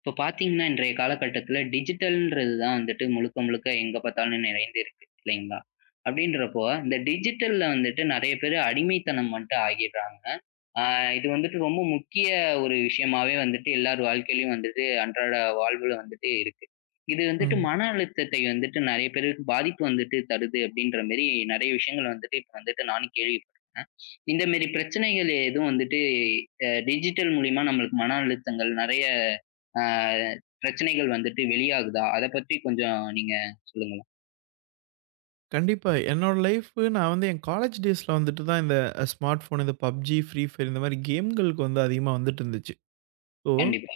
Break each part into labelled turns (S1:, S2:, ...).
S1: இப்போ பார்த்தீங்கன்னா, இன்றைய காலகட்டத்தில டிஜிட்டல்ன்றது தான் வந்துட்டு முழுக்க, முழுக்க எங்க பார்த்தாலும் நிறைந்து இருக்கு இல்லைங்களா? அப்படின்றப்போ, இந்த டிஜிட்டல்ல வந்துட்டு நெறைய பேரு அடிமைத்தனம் வந்துட்டு ஆகிடுறாங்க. ஆ இது வந்துட்டு ரொம்ப முக்கிய ஒரு விஷயமாவே வந்துட்டு எல்லார் வாழ்க்கையிலயும் வந்துட்டு அன்றாட வாழ்வுல வந்துட்டு இருக்கு. இது வந்துட்டு
S2: ம்.
S1: மன அழுத்தத்தை வந்துட்டு நெறைய பேருக்கு பாதிப்பு வந்துட்டு தருது அப்படின்ற மாரி நெறைய விஷயங்கள் வந்துட்டு இப்ப வந்துட்டு நானும் கேள்விப்பட்டேன். இந்த மாரி பிரச்சனைகள் எதுவும் வந்துட்டு டிஜிட்டல் மூலியமா நம்மளுக்கு மன அழுத்தங்கள் நெறைய ஆ பிரச்சனைகள் வந்துட்டு வெளியாகுதா? அத பத்தி கொஞ்சம் நீங்க சொல்லுங்களேன்.
S2: கண்டிப்பா. என்னோட லைஃபு நான் வந்து என் காலேஜ் டேஸ்ல வந்துட்டு தான் இந்த ஸ்மார்ட் ஃபோன், இந்த PUBG, Free Fire இந்த மாரி கேம்களுக்கு வந்து அதிகமா வந்துட்டு இருந்துச்சு. ஸோ
S1: கண்டிப்பா,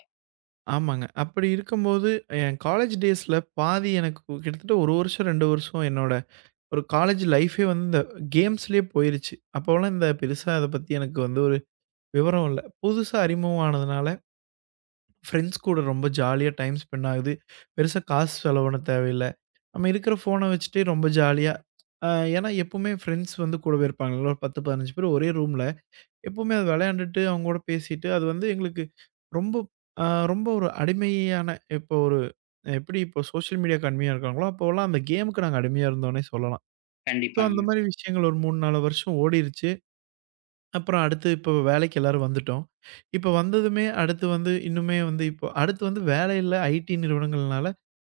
S2: ஆமாங்க. அப்படி இருக்கும்போது என் காலேஜ் டேஸ்ல பாதி எனக்கு கிட்டத்தட்ட 1 வருஷம், 2 வருஷம் என்னோட ஒரு காலேஜ் லைஃபே வந்து இந்த கேம்ஸ்லயே போயிருச்சு. அப்போலாம் இந்த பெருசா அத பத்தி எனக்கு வந்து ஒரு விவரம் இல்ல. புதுசா அறிமுகம் ஆனதுனால ஃப்ரெண்ட்ஸ் கூட ரொம்ப ஜாலியா டைம் ஸ்பெண்ட் ஆகுது. பெருசா காசு செலவிட தேவையில்ல. நம்ம இருக்கிற ஃபோன வச்சுட்டே ரொம்ப ஜாலியா அ ஏன்னா எப்பவுமே ஃப்ரெண்ட்ஸ் வந்து கூடவே இருப்பாங்கல்ல. ஒரு 10, 15 பேர் ஒரே ரூம்ல. எப்பவுமே அது விளையாண்டுட்டு, அவங்க கூட பேசிட்டு, அது வந்து எங்களுக்கு ரொம்ப அ ரொம்ப ஒரு அடிமையான இப்போ ஒரு எப்படி இப்போ சோஷியல் மீடியாக்கு அடிமையா இருக்காங்களோ, அப்போலாம் அந்த கேமுக்கு நாங்க அடிமையா இருந்தோம்னே சொல்லலாம். ஸோ
S1: கண்டிப்பாங்க,
S2: அந்த மாரி விஷயங்கள் ஒரு 3, 4 வருஷம் ஓடிருச்சு. அப்புறம் அடுத்து இப்போ வேலைக்கு எல்லாரும் வந்துட்டோம். இப்ப வந்ததுமே அடுத்து வந்து இன்னுமே வந்து இப்போ அடுத்து வந்து வேலையில ஐடி நிறுவனங்கள்னால,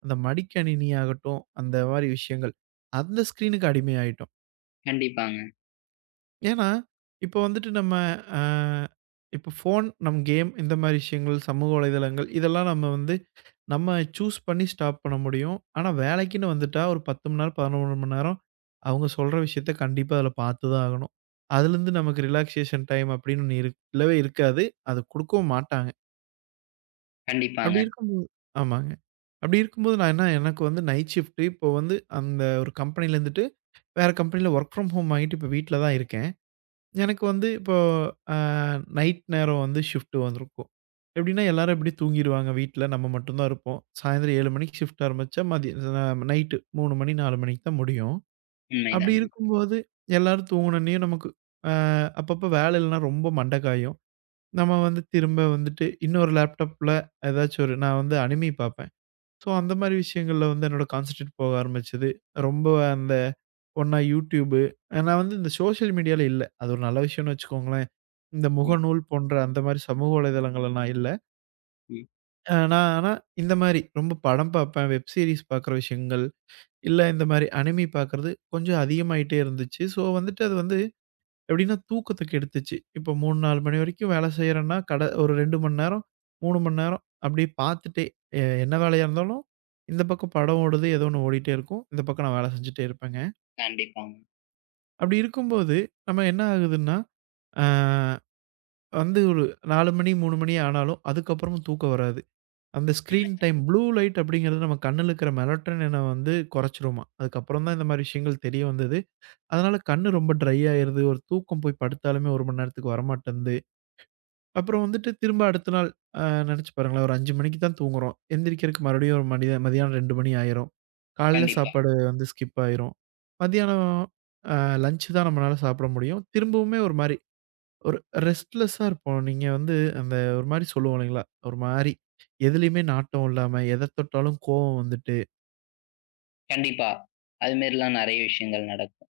S2: அந்த மடிக்கணினி ஆகட்டும், அந்த மாரி விஷயங்கள். அந்த ஸ்க்ரீனுக்கு அடிமையாயிட்டோம்.
S1: கண்டிப்பாங்க,
S2: ஏன்னா, இப்போ வந்துட்டு நம்ம அ இப்போ ஃபோன், நம் கேம் இந்த மாரி விஷயங்கள், சமூக வலைதளங்கள் இதெல்லாம் நம்ம வந்து நம்ம சூஸ் பண்ணி ஸ்டாப் பண்ண முடியும். ஆனா, வேலைக்குன்னு வந்துட்டா ஒரு 10 மணி நேரம், 11 மணி நேரம் அவங்க சொல்ற விஷயத்த கண்டிப்பா அதில பார்த்து தான் ஆகணும். அதுலேருந்து நமக்கு ரிலாக்சேஷன் டைம் அப்படின்னு ஒண்ணு இருக் இல்லவே இருக்காது. அது குடுக்கவும் மாட்டாங்க.
S1: கண்டிப்பாங்க.
S2: அப்படி இருக்கும்போது ஆமாங்க. அப்படி இருக்கும்போது நான் என்ன எனக்கு வந்து நைட் ஷிஃப்ட் இப்போ வந்து அந்த ஒரு கம்பெனில இருந்துட்டு வேற கம்பெனில வொர்க் ஃப்ரம் ஹோம் ஆகிட்டு இப்போ வீட்ல தான் இருக்கேன். எனக்கு வந்து இப்போ அ நைட் நேரம் வந்து ஷிஃப்ட் வந்திருக்கும். எப்படின்னா எல்லாரும் எப்படியும் தூங்கிருவாங்க வீட்ல. நம்ம மட்டும் தான் இருப்போம். சாயந்திரம் 7 மணிக்கு ஷிஃப்ட் ஆரம்பிச்சா மதிய அ நைட்டு 3 மணி 4 மணிக்கு தான் முடியும். அப்படி
S1: உண்மைதாங்க.
S2: இருக்கும்போது எல்லாரும் தூங்குனோனயும் நமக்கு அ அப்பப்போ வேலை இல்லைன்னா ரொம்ப மண்டை காயும். நம்ம வந்து திரும்ப வந்துட்டு இன்னொரு லேப்டாப்ல ஏதாச்சும் ஒரு நான் வந்து அனிமி பார்ப்பேன். ஸோ அந்த மாரி விஷயங்கள்ல வந்து என்னோட கான்சன்ட்ரேட் போக ஆரம்பிச்சது. ரொம்ப அந்த ஒண்ணா யூடியூபு நான் வந்து இந்த சோஷியல் மீடியால இல்ல. அது ஒரு நல்ல விஷயம்னு வச்சுக்கோங்களேன். இந்த
S1: ம்,
S2: முகநூல் போன்ற அந்த மாரி சமூக வலைதளங்கள்ல நான் இல்ல.
S1: ம்.
S2: நான் ஆனா இந்த மாரி ரொம்ப படம் பார்ப்பேன், வெப் சீரிஸ் பார்க்குற விஷயங்கள், இல்ல இந்த மாரி அனிமி பார்க்குறது கொஞ்சம் அதிகமாயிட்டே இருந்துச்சு. ஸோ, வந்துட்டு அது வந்து எப்படின்னா தூக்கத்த கெடுத்துச்சு. இப்போ 3, 4 மணி வரைக்கும் வேலை செய்றேன்னா, கட ஒரு 2 மணி நேரம், 3 மணி நேரம் அப்படியே பார்த்துட்டே என்ன வேலையா இருந்தாலும், இந்த பக்கம் படம் ஓடுது, ஏதோ ஒண்ணு ஓடிட்டே இருக்கும். இந்த பக்கம் நான் வேலை செஞ்சுட்டே இருப்பேங்க.
S1: கண்டிப்பாங்க.
S2: அப்படி இருக்கும்போது நம்ம என்ன ஆகுதுன்னா, அ வந்து ஒரு 4 மணி, 3 மணி ஆனாலும் அதுக்கப்புறமும் தூக்கம் வராது. அந்த ஸ்க்ரீன்
S1: உண்மைதான்.
S2: டைம் ப்ளூ லைட் அப்படிங்கிறது நம்ம கண்ணுல இருக்கிற மெலட்டோனின வந்து குறைச்சிருமாம். அதுக்கப்புறம் தான் இந்த மாரி விஷயங்கள் தெரிய வந்தது. அதனால கண்ணு ரொம்ப ட்ரை ஆயிருது. ஒரு தூக்கம் போய் படுத்தாலுமே 1 மணி நேரத்துக்கு வரமாட்டேன்து. அப்புறம் வந்துட்டு திரும்ப அடுத்த நாள் அ நெனச்சு பாருங்களேன், ஒரு 5 மணிக்கு தான் தூங்குறோம். எந்திரிக்கிறதுக்கு மறுபடியும் ஒரு மணி மதியானம் 2 மணி ஆயிரும். காலையில
S1: கண்டிப்பா,
S2: சாப்பாடு வந்து ஸ்கிப் ஆயிரும். மதியானம் அ லஞ்ச் தான் நம்மளால சாப்பிட முடியும். திரும்பவுமே ஒரு மாரி ஒரு ரெஸ்ட்லெஸ்ஸா இருப்போம். நீங்க வந்து அந்த ஒரு மாரி சொல்லுவோம் இல்லைங்களா? ஒரு மாரி எதுலயுமே நாட்டம் இல்லாம, எத தொட்டாலும் கோவம் வந்துட்டு
S1: கண்டிப்பா. அது மாரிலாம் நெறைய விஷயங்கள் நடக்கும்.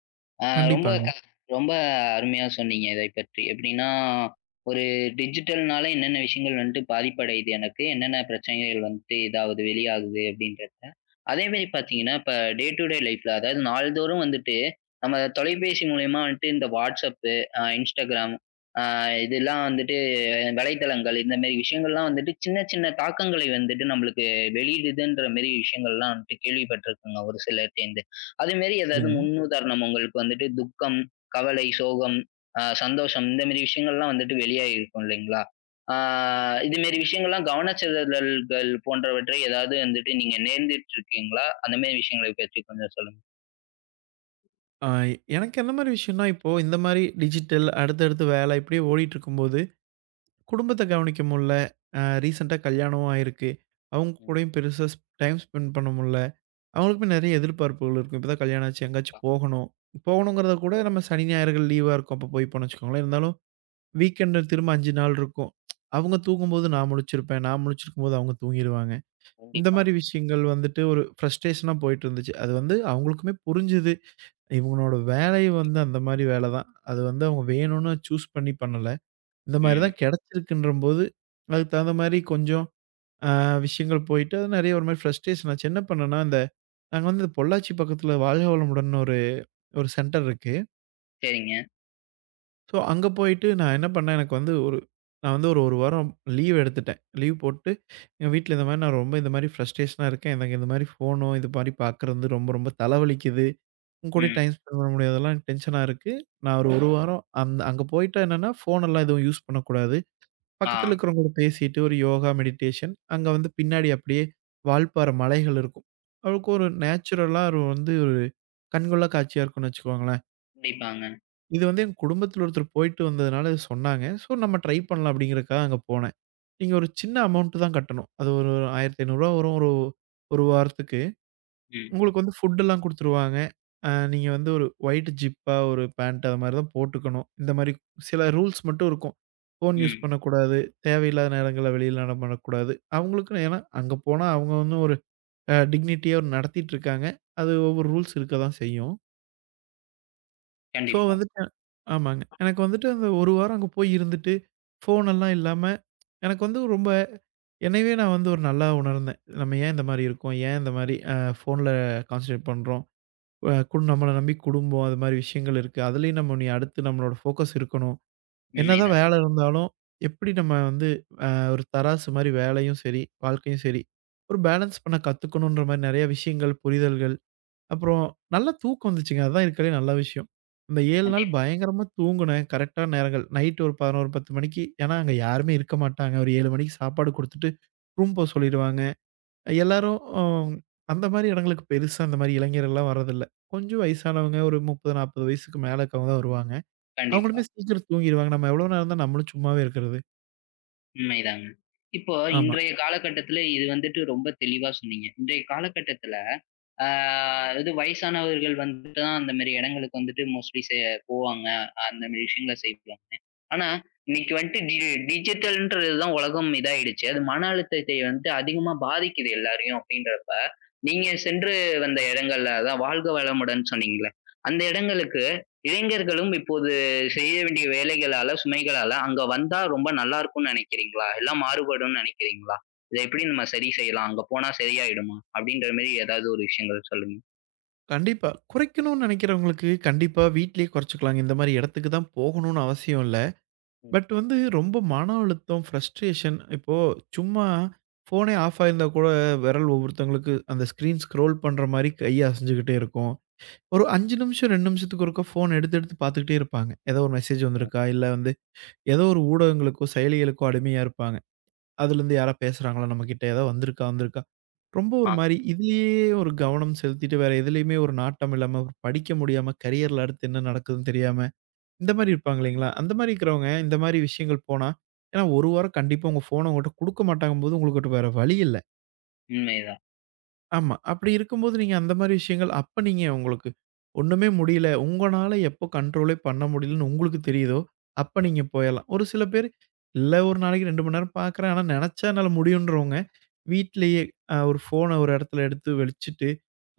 S1: ஆ ரொம்ப
S2: கண்டிப்பாங்க.
S1: ரொம்ப அருமையா சொன்னீங்க இதைப் பற்றி. எப்படின்னா, ஒரு டிஜிட்டல்னால என்னென்ன விஷயங்கள் வந்துட்டு பாதிப்படையுது எனக்கு, என்னென்ன பிரச்சனைகள் வந்துட்டு இதாவது வெளியாகுது அப்படின்றத. அதே மாரி பார்த்தீங்கன்னா, இப்ப டே டூ டே லைஃப்ல அதாவது நாள்தோறும் வந்துட்டு நம்ம தொலைபேசி மூலியமா வந்துட்டு இந்த WhatsApp, Instagram அ இதெல்லாம் வந்துட்டு வலைத்தளங்கள் இந்த மாரி விஷயங்கள்லாம் வந்துட்டு சின்ன சின்ன தாக்கங்களை வந்துட்டு நம்மளுக்கு வெளியிடுதுன்ற மாரி விஷயங்கள்லாம் வந்துட்டு கேள்விப்பட்டிருக்கேங்க ஒரு சிலர்ட்டேந்து. அதே மாரி ஏதாவது
S2: சரிங்க.
S1: முன்னுதாரணம் உங்களுக்கு வந்துட்டு துக்கம், கவலை, சோகம், சந்தோஷம் இந்த மாரி விஷயங்கள்லாம் வந்துட்டு வெளியாகியிருக்கும் இல்லைங்களா? ஆ இது மாரி விஷயங்கள்லாம் கவனச்சிதறல்கள் போன்றவற்றை ஏதாவது வந்துட்டு நீங்க நேர்ந்துட்டு இருக்கீங்களா? அந்த மாரி விஷயங்களை பற்றி கொஞ்சம் சொல்லுங்க.
S2: அ எனக்கு எந்த மாரி விஷயம்னா, இப்போ இந்த மாரி டிஜிட்டல் அடுத்தடுத்து வேலை இப்படியே ஓடிட்டுருக்கும்போது, குடும்பத்த கவனிக்க முடில. அ ரீசென்ட்டா கல்யாணமும் ஆயிருக்கு. அவங்க
S1: ம்.
S2: கூடயும் பெருசா டைம் ஸ்பெண்ட் பண்ண முடில. அவங்களுக்குமே நெறைய எதிர்பார்ப்புகள் இருக்கும். இப்ப தான் கல்யாணம் ஆச்சு,
S1: கண்டிப்பா,
S2: எங்கேயாச்சும் போகணும். போகணுங்கிறத கூட நம்ம சனி, ஞாயிறுகள் லீவா இருக்கும். அப்போ போய்ப்போம்னு வச்சுக்கோங்களேன். இருந்தாலும் வீக்கெண்ட்ல திரும்ப 5 நாள் இருக்கும். அவங்க தூங்கும்போது நான் முழிச்சிருப்பேன். நான் முழிச்சிருக்கும்போது அவங்க தூங்கிருவாங்க. இந்த மாரி
S1: கண்டிப்பாங்க.
S2: விஷயங்கள் வந்துட்டு ஒரு ஃப்ரஸ்ட்ரேஷனா போயிட்டு இருந்துச்சு. அது வந்து அவங்களுக்குமே புரிஞ்சுது. இவங்களோட வேலை வந்து அந்த மாரி வேல தான். அது வந்து அவங்க வேணும்னு சூஸ் பண்ணி பண்ணல. இந்த மாரி
S1: ம்.
S2: தான் கிடைச்சிருக்குன்றபோது, அதுக்கு தகுந்த மாரி கொஞ்சம் அ விஷயங்கள் போயிட்டு, அது நெறைய ஒரு மாரி ஃப்ரஸ்ட்ரேஷன் ஆச்சு. என்ன பண்ணேன்னா, இந்த நாங்க வந்து பொள்ளாச்சி பக்கத்தில வாழ்க வளமுடன்னு ஒரு ஒரு சென்டர் இருக்கு.
S1: சரிங்க.
S2: ஸோ அங்க போயிட்டு நான் என்ன பண்ணேன், எனக்கு வந்து ஒரு நான் வந்து ஒரு 1 வாரம் லீவ் எடுத்துட்டேன். லீவ் போட்டு எங்க வீட்ல இந்த மாரி நான் ரொம்ப இந்த மாரி ஃப்ரஸ்ட்ரேஷனா இருக்கேன். எனக்கு இந்த மாரி ஃபோனோ, இது மாரி பார்க்குறது ரொம்ப ரொம்ப தலவலிக்குது. உங்க கூட
S1: ம்.
S2: டைம் ஸ்பெண்ட் பண்ண முடியாதெல்லாம் எனக்கு டென்ஷனா இருக்கு. நான் ஒரு 1 வாரம் அந்த அங்க போயிட்டா என்னன்னா, ஃபோனெல்லாம் எதுவும் யூஸ் பண்ணக்கூடாது. பக்கத்துல
S1: ஆ.
S2: இருக்கிறவங்க கூட பேசிட்டு ஒரு யோகா, மெடிடேஷன் அங்க வந்து பின்னாடி அப்படியே வால்பாறை மலைகள் இருக்கும். அவளுக்கு ஒரு
S1: ம்.
S2: நேச்சுரலா ஒரு வந்து ஒரு கண்கொள்ளா காட்சியா இருக்கும்னு வச்சுக்கோங்களேன்.
S1: கண்டிப்பாங்க.
S2: இது வந்து எங்க குடும்பத்தில ஒருத்தர் போயிட்டு வந்ததுனால இது சொன்னாங்க. ஸோ நம்ம ட்ரை பண்ணலாம் அப்படிங்கிறதுக்காக அங்க போனேன். நீங்க ஒரு சின்ன அமௌண்ட் தான் கட்டணும். அது ஒரு ரூ. 1500 வரும் ஒரு ஒரு வாரத்துக்கு.
S1: ம்.
S2: உங்களுக்கு வந்து ஃபுட் எல்லாம் குடுத்துருவாங்க. நீங்க வந்து ஒரு ஒயிட் ஜிப்பா ஒரு பேண்ட் அது மாரி தான் போட்டுக்கணும். இந்த மாரி சில ரூல்ஸ் மட்டும் இருக்கும். ஃபோன் யூஸ்
S1: ம்.
S2: பண்ணக்கூடாது. தேவையில்லாத நேரங்கள்ல வெளியில நட பண்ணக்கூடாது. அவங்களுக்குன்னு ஏன்னா அங்க போனா அவங்க வந்து ஒரு டிக்னிட்டியா நடத்திட்டு இருக்காங்க. அது ஒவ்வொரு ரூல்ஸ் இருக்க தான் செய்யும். ஸோ
S1: கண்டிப்பா.
S2: வந்துட்டு ஆமாங்க. எனக்கு வந்துட்டு அந்த 1 வாரம் அங்க போய் இருந்துட்டு, ஃபோன் எல்லாம் இல்லாம, எனக்கு வந்து ரொம்ப என்னையவே நான் வந்து ஒரு நல்லா உணர்ந்தேன். நம்ம ஏன் இந்த மாரி இருக்கோம்? ஏன் இந்த மாரி ஃபோன்ல கான்சன்ட்ரேட் பண்றோம்? அ கு நம்மள நம்பி குடும்பம், அது மாரி விஷயங்கள் இருக்கு. அதுலயும் நம்ம இனி அடுத்து நம்மளோட ஃபோக்கஸ் இருக்கணும். என்னதான்
S1: உண்மைதாங்க.
S2: வேலை இருந்தாலும், எப்படி நம்ம வந்து அ ஒரு தராசு மாரி வேலையும் சரி, வாழ்க்கையும் சரி, ஒரு பேலன்ஸ் பண்ண கத்துக்கணுன்ற மாரி நெறைய விஷயங்கள், புரிதல்கள் அப்புறம் நல்லா தூக்கம் வந்துச்சுங்க. அதான் இருக்கிறதுலயே நல்ல விஷயம். அந்த 7 நாள்
S1: கண்டிப்
S2: பயங்கரமா தூங்குனேன். கரெக்ட்டான நேரங்கள். நைட் ஒரு 11, 10 மணிக்கு ஏன்னா அங்க யாருமே இருக்க மாட்டாங்க. ஒரு 7 மணிக்கு சாப்பாடு குடுத்துட்டு, ரூம் போக சொல்லிருவாங்க. எல்லாரும் அந்த மாரி இடங்களுக்கு பெருசா அந்த மாரி இளைஞர்கள்லாம் வர்றதில்ல. கொஞ்சம் வயசானவங்க ஒரு 30, 40 வயசுக்கு மேல இருக்கவங்க தான் வருவாங்க.
S1: கண்டிப்பா.
S2: அவங்களுமே சீக்கிரம் தூங்கிருவாங்க. நம்ம எவ்வளோ நேரம் தான் நம்மளும் சும்மாவே இருக்கிறது?
S1: உண்மைதாங்க. இப்போ
S2: ஆமா.
S1: இன்றைய காலகட்டத்தில இது வந்துட்டு ரொம்ப தெளிவா சொன்னீங்க. இன்றைய காலகட்டத்தில ஆ இது வயசானவர்கள் வந்துட்டு தான் அந்த மாரி இடங்களுக்கு வந்துட்டு மோஸ்ட்லி போவாங்க. அந்த மாரி விஷயங்கள செய்வாங்க. ஆனா, இன்னைக்கு வந்துட்டு டிஜிட்டல்ன்றது தான் உலகம் இதாயிடுச்சு. அது மன அழுத்தத்தை வந்து அதிகமா பாதிக்குது எல்லாரையும் அப்படின்றப்ப, நீங்க சென்று வந்த இடங்கள்ல அதான் வாழ்க வளமுடன் சொன்னீங்கள்ல. அந்த இடங்களுக்கு இளைஞர்களும் இப்போது செய்ய வேண்டிய வேலைகளால, சுமைகளால அங்க வந்தா ரொம்ப நல்லா இருக்கும்னு நினைக்கிறீங்களா? எல்லாம் மாறுபடும்னு நினைக்கிறீங்களா? இத எப்படி நம்ம சரி செய்யலாம்? அங்க போனா சரியாயிடுமா? அப்படின்ற மாரி ஏதாவது ஒரு விஷயங்கள் சொல்லுங்க.
S2: கண்டிப்பா. குறைக்கணும்னு நினைக்கிறவங்களுக்கு கண்டிப்பா வீட்டிலேயே குறைச்சுக்கலாங்க. இந்த மாரி இடத்துக்கு தான் போகணும்னு அவசியம் இல்ல.
S1: கண்டிப்பா,
S2: பட் வந்து ரொம்ப மன அழுத்தம், ஃப்ரஸ்ட்ரேஷன் இப்போ சும்மா ஃபோனே ஆஃப் ஆயிருந்தா கூட விரல் ஒவ்வொருத்தவங்களுக்கு அந்த ஸ்க்ரீன் ஸ்க்ரோல் பண்ற மாரி கை அசைஞ்சுகிட்டே இருக்கும். ஒரு
S1: கண்டிப்பா.
S2: 5 நிமிஷம் 2 நிமிஷத்துக்கு ஒருக்கா ஃபோன் எடுத்து எடுத்து பார்த்துக்கிட்டே இருப்பாங்க. ஏதோ ஒரு மெசேஜ் வந்திருக்கா, இல்ல வந்து ஏதோ ஒரு ஊடகங்களுக்கோ, செயலிகளுக்கோ அடிமையா இருப்பாங்க. அதுலேருந்து யாரா பேசுறாங்களா நம்மகிட்ட, ஏதோ வந்திருக்கா வந்திருக்கா. ரொம்ப ஒரு
S1: ஆ,
S2: மாரி இதிலேயே ஒரு கவனம் செலுத்திட்டு வேற எதுலயுமே ஒரு நாட்டம் இல்லாம படிக்க முடியாம, கரியர்ல அடுத்து என்ன நடக்குதுன்னு தெரியாம இந்த மாரி இருப்பாங்க இல்லைங்களா? அந்த மாரி இருக்கிறவங்க, இந்த மாரி விஷயங்கள் போனா ஏன்னா 1 வாரம் கண்டிப்பா உங்க ஃபோன உங்கட்ட குடுக்க மாட்டாங்கும்போது, உங்களுக்கு வேற வழி இல்ல.
S1: உண்மைதான்.
S2: ஆமா. அப்படி இருக்கும்போது நீங்க அந்த மாரி விஷயங்கள் அப்ப நீங்க உங்களுக்கு ஒண்ணுமே முடியல. உங்கனால எப்போ கண்ட்ரோலே பண்ண முடியலன்னு உங்களுக்கு தெரியுதோ, அப்ப நீங்க போயறலாம். ஒரு சில பேர் இல்ல ஒரு நாளைக்கு 2 மணி நேரம் பார்க்குறேன். ஆனா நெனச்சா என்னால முடியுன்றவங்க, வீட்லயே ஒரு ஃபோன ஒரு இடத்துல எடுத்து வச்சுட்டு,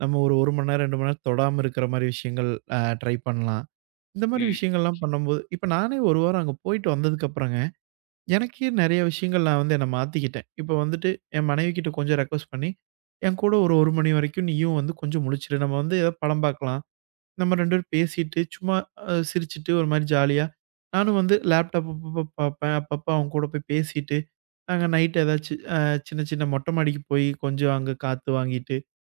S2: நம்ம ஒரு 1 மணி நேரம், 2 மணி நேரம் தொடாம இருக்கிற மாரி விஷயங்கள் ட்ரை பண்ணலாம். இந்த மாரி
S1: ம்,
S2: விஷயங்கள்லாம் பண்ணும்போது, இப்ப நானே 1 வாரம் அங்க போயிட்டு வந்ததுக்கப்புறங்க, எனக்கே நெறைய விஷயங்கள் நான் வந்து என்ன மாத்திக்கிட்டேன். இப்ப வந்துட்டு என் மனைவிகிட்ட கொஞ்சம் ரெக்வெஸ்ட் பண்ணி, என் கூட ஒரு 1 மணி வரைக்கும் நீயும் வந்து கொஞ்சம் முழிச்சிரு. நம்ம வந்து ஏதாவது படம் பார்க்கலாம். நம்ம 2 பேரும் பேசிட்டு, சும்மா சிரிச்சுட்டு ஒரு மாரி ஜாலியா, நானும் வந்து லேப்டாப் அப்பப்ப பார்ப்பேன். அப்பப்ப அவங்க கூட போய் பேசிட்டு, நாங்க நைட் ஏதாச்சு சின்ன சின்ன மொட்டை மாடிக்கு போய் கொஞ்சம் அங்க காத்து வாங்கிட்டு,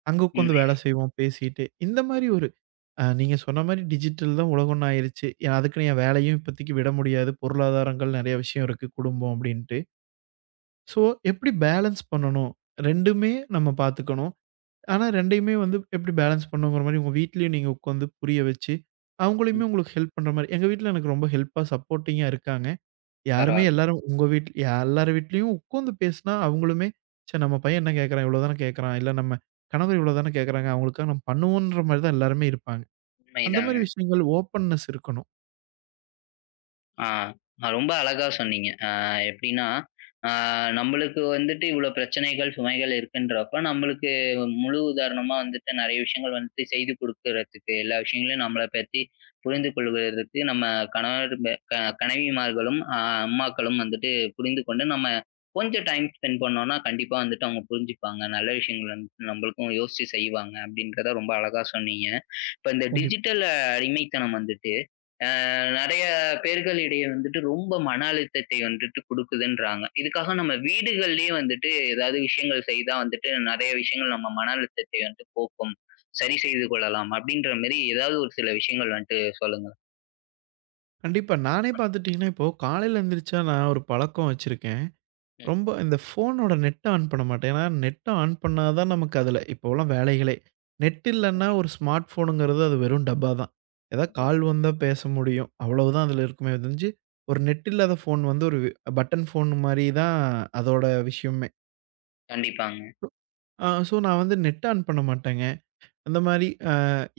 S2: அங்க உட்காந்து
S1: உண்மை.
S2: வேலை செய்வோம் பேசிட்டு. இந்த மாரி ஒரு நீங்க சொன்ன மாரி டிஜிட்டல் தான் உலகம்ன்னு ஆயிருச்சு. ஏன்னா அதுக்குன்னு என் வேலையும் இப்போதைக்கு விட முடியாது. பொருளாதாரங்கள் நெறைய விஷயம் இருக்கு, குடும்பம் அப்படின்ட்டு. ஸோ எப்படி பேலன்ஸ் பண்ணணும்? 2-மே நம்ம பார்த்துக்கணும். ஆனா 2-யுமே வந்து எப்படி பேலன்ஸ் பண்ணணுங்கிற மாரி உங்க வீட்லயும் நீங்க உட்காந்து புரிய வச்சு,
S1: ம்.
S2: அவங்களையுமே உங்களுக்கு ஹெல்ப் பண்ற மாரி எங்க வீட்ல எனக்கு ரொம்ப ஹெல்ப்பா, சப்போர்ட்டிங்கா இருக்காங்க. யாருமே
S1: பரவால்ல.
S2: எல்லாரும் உங்க வீட்ல எல்லார் வீட்லயும் உட்காந்து பேசினா அவங்களுமே, "ச்சே நம்ம பையன் என்ன கேட்கறான்? இவ்வளோ தான கேட்கறான். இல்ல நம்ம கணவர் இவ்வளோ தான கேட்கறாங்க. அவங்களுக்காக நம்ம பண்ணுவோம்ன்ற" மாரி தான் எல்லாருமே இருப்பாங்க. அந்த
S1: உண்மைதாங்க.
S2: மாரி விஷயங்கள் ஓப்பன்னஸ் இருக்கணும்.
S1: ஆ, ரொம்ப அழகா சொன்னீங்க. எப்படின்னா, அ நம்மளுக்கு வந்துட்டு இவ்வளோ பிரச்சனைகள், சுமைகள் இருக்குன்றப்ப, நம்மளுக்கு முழு உதாரணமா வந்துட்டு நெறைய விஷயங்கள் வந்துட்டு செய்து குடுக்குறதுக்கு, எல்லா விஷயங்களையும் நம்மள பத்தி புரிந்து கொள்வதற்கு நம்ம கணவர் ப க கணவிமார்களும், அம்மாக்களும் வந்துட்டு புரிந்து கொண்டு, நம்ம கொஞ்சம் டைம் ஸ்பெண்ட் பண்ணோம்னா, கண்டிப்பா வந்துட்டு அவங்க புரிஞ்சுப்பாங்க. நல்ல விஷயங்கள் வந்து நம்மளுக்கும் யோசிச்சு செய்வாங்க, அப்படின்றத ரொம்ப அழகா சொன்னீங்க. இப்ப இந்த
S2: கண்டிப்
S1: டிஜிட்டல் அடிமைத்தனம் வந்துட்டு அ நெறைய பேர்களிடையே வந்துட்டு ரொம்ப மன அழுத்தத்தை வந்துட்டு குடுக்குதுன்றாங்க. இதுக்காக நம்ம வீடுகள்லயே வந்துட்டு ஏதாவது விஷயங்கள் செய்தா வந்துட்டு நெறைய விஷயங்கள் நம்ம மன அழுத்தத்தை வந்து போக்கும். சரி செய்து கொள்ளலாம் அப்படின்ற மாரி ஏதாவது ஒரு சில விஷயங்கள் வந்துட்டு சொல்லுங்க.
S2: கண்டிப்பா. நானே பார்த்துட்டீங்கன்னா, இப்போ காலையில எந்திரிச்சா நான் ஒரு பழக்கம் வச்சிருக்கேன்.
S1: ம்.
S2: ரொம்ப இந்த ஃபோனோட நெட்ட ஆன் பண்ண மாட்டேன். ஏன்னா நெட்ட ஆன் பண்ணா தான் நமக்கு அதுல இப்போலாம் வேலைகளே. நெட் இல்லன்னா ஒரு ஸ்மார்ட் ஃபோனுங்கிறது அது வெறும் டப்பா தான். ஏதாவது கால் வந்தா பேச முடியும். அவ்வளவுதான் அதுல இருக்குமே ஒழிஞ்சு, ஒரு நெட் இல்லாத ஃபோன் வந்து ஒரு பட்டன் ஃபோன் மாரி தான் அதோட விஷயமே.
S1: கண்டிப்பாங்க.
S2: ஸோ நான் வந்து நெட் ஆன் பண்ண மாட்டேங்க. அந்த மாரி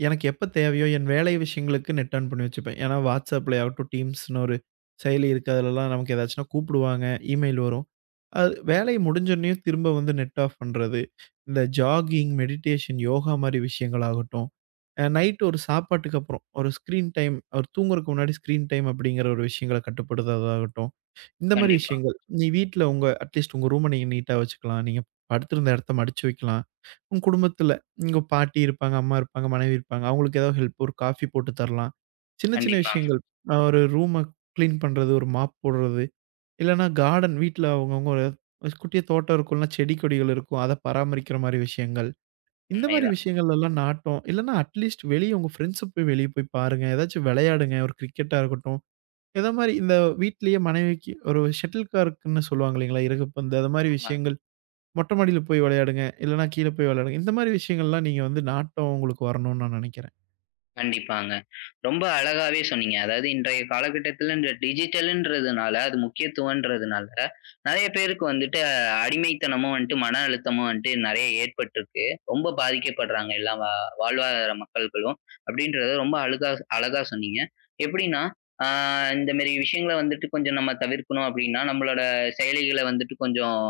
S2: எனக்கு எப்ப தேவையோ, என் வேலை விஷயங்களுக்கு நெட் ஆன் பண்ணி வச்சுப்பேன். ஏன்னா, Whatsappல ஆகட்டும், Teamஸ்ன்னு ஒரு செயலி இருக்கு. அதுலலாம் நமக்கு ஏதாச்சுன்னா கூப்பிடுவாங்க, இமெயில் வரும். அது வேலை முடிஞ்சோனயும் திரும்ப வந்து நெட் ஆஃப் பண்றது. இந்த ஜாகிங், மெடிடேஷன், யோகா மாரி விஷயங்களாகட்டும், நைட் ஒரு சாப்பாட்டுக்கு அப்புறம், ஒரு ஸ்க்ரீன் டைம், ஒரு தூங்குறதுக்கு முன்னாடி ஸ்க்ரீன் டைம் அப்படிங்கிற ஒரு விஷயங்கள கட்டுப்படுத்துறதாகட்டும். இந்த மாரி
S1: கண்டிப்பா,
S2: விஷயங்கள். நீ வீட்ல உங்க அட்லீஸ்ட் உங்க ரூம நீங்க நீட்டா வச்சுக்கலாம். நீங்க படுத்திருந்த இடத்த மடிச்சு வைக்கலாம். உங்க குடும்பத்தில உங்க பாட்டி இருப்பாங்க, அம்மா இருப்பாங்க, மனைவி இருப்பாங்க. அவங்களுக்கு ஏதாவது ஹெல்ப் ஒரு காஃபி போட்டு தரலாம். சின்ன சின்ன
S1: கண்டிப்பாங்க.
S2: விஷயங்கள். ஒரு ரூம கிளீன் பண்றது, ஒரு மாப் போடுறது, இல்லன்னா கார்டன் வீட்ல அவங்கவங்க ஒரு குட்டியா தோட்டம் இருக்கும்ல, செடி கொடிகள் இருக்கும். அத பராமரிக்கிற மாரி விஷயங்கள். இந்த மாரி
S1: உண்மைதான்.
S2: விஷயங்கள் எல்லாம் நாட்டம். இல்லன்னா அட்லீஸ்ட் வெளிய உங்க ஃப்ரெண்ட்ஸ போய் வெளிய போய் பாருங்க. ஏதாச்சும் விளையாடுங்க. ஒரு கிரிக்கெட்டா இருக்கட்டும். எத மாரி இந்த வீட்லயே மனைவிக்கு ஒரு ஷட்டில் கார்க்குன்னு சொல்லுவாங்க இல்லைங்களா? இறகுப்பந்து அது மாரி
S1: ஆமா.
S2: விஷயங்கள். மொட்டை மாடியில போய் விளையாடுங்க, இல்லன்னா கீழ போய் விளையாடுங்க. இந்த மாரி விஷயங்கள்லாம் நீங்க வந்து நாட்டம் உங்களுக்கு வரணும்னு நான் நெனைக்கிறேன்.
S1: கண்டிப்பாங்க. ரொம்ப அழகாவே சொன்னீங்க. அதாவது இன்றைய காலகட்டத்தில இந்த டிஜிட்டல்ன்றதுனால, அது முக்கியத்துவம்ன்றதுனால, நெறைய பேருக்கு வந்துட்டு அடிமைத்தனமும் வந்துட்டு, மன அழுத்தமும் வந்துட்டு நெறைய ஏற்பட்டுருக்கு. ரொம்ப பாதிக்கப்படுறாங்க எல்லா வாழ்வாதார மக்கள்களும். அப்படின்றத ரொம்ப அழகா சொன்னீங்க. எப்படின்னா, ஆ இந்த மாரி விஷயங்கள வந்துட்டு கொஞ்சம் நம்ம தவிர்க்கணும் அப்படின்னா, நம்மளோட செயலிகள வந்துட்டு கொஞ்சம்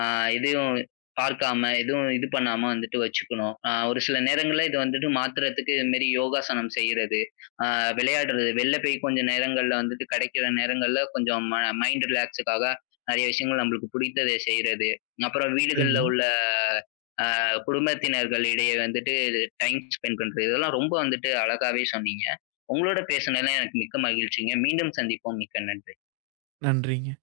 S1: ஆ இதையும் பார்க்காம, எதுவும் இது பண்ணாம வந்துட்டு வச்சுக்கணும். ஒரு சில நேரங்கள்ல இது வந்துட்டு மாத்துறதுக்கு இது மாரி யோகாசனம் செய்றது, அ விளையாடுறது, வெளில போய் கொஞ்சம் நேரங்கள்ல வந்துட்டு கிடைக்கிற நேரங்கள்ல கொஞ்சம் மைண்ட் ரிலாக்ஸுக்காக நெறைய விஷயங்கள் நம்மளுக்கு பிடித்தத செய்றது. அப்புறம் வீடுகள்ல
S2: சரிங்க.
S1: உள்ள அ குடும்பத்தினர்கள் இடையே வந்துட்டு டைம் ஸ்பெண்ட் பண்றது. இதெல்லாம் ரொம்ப வந்துட்டு அழகாவே சொன்னீங்க. உங்களோட பேசுனதுல எனக்கு மிக்க மகிழ்ச்சிங்க. மீண்டும் சந்திப்போம். மிக்க நன்றி.
S2: நன்றிங்க.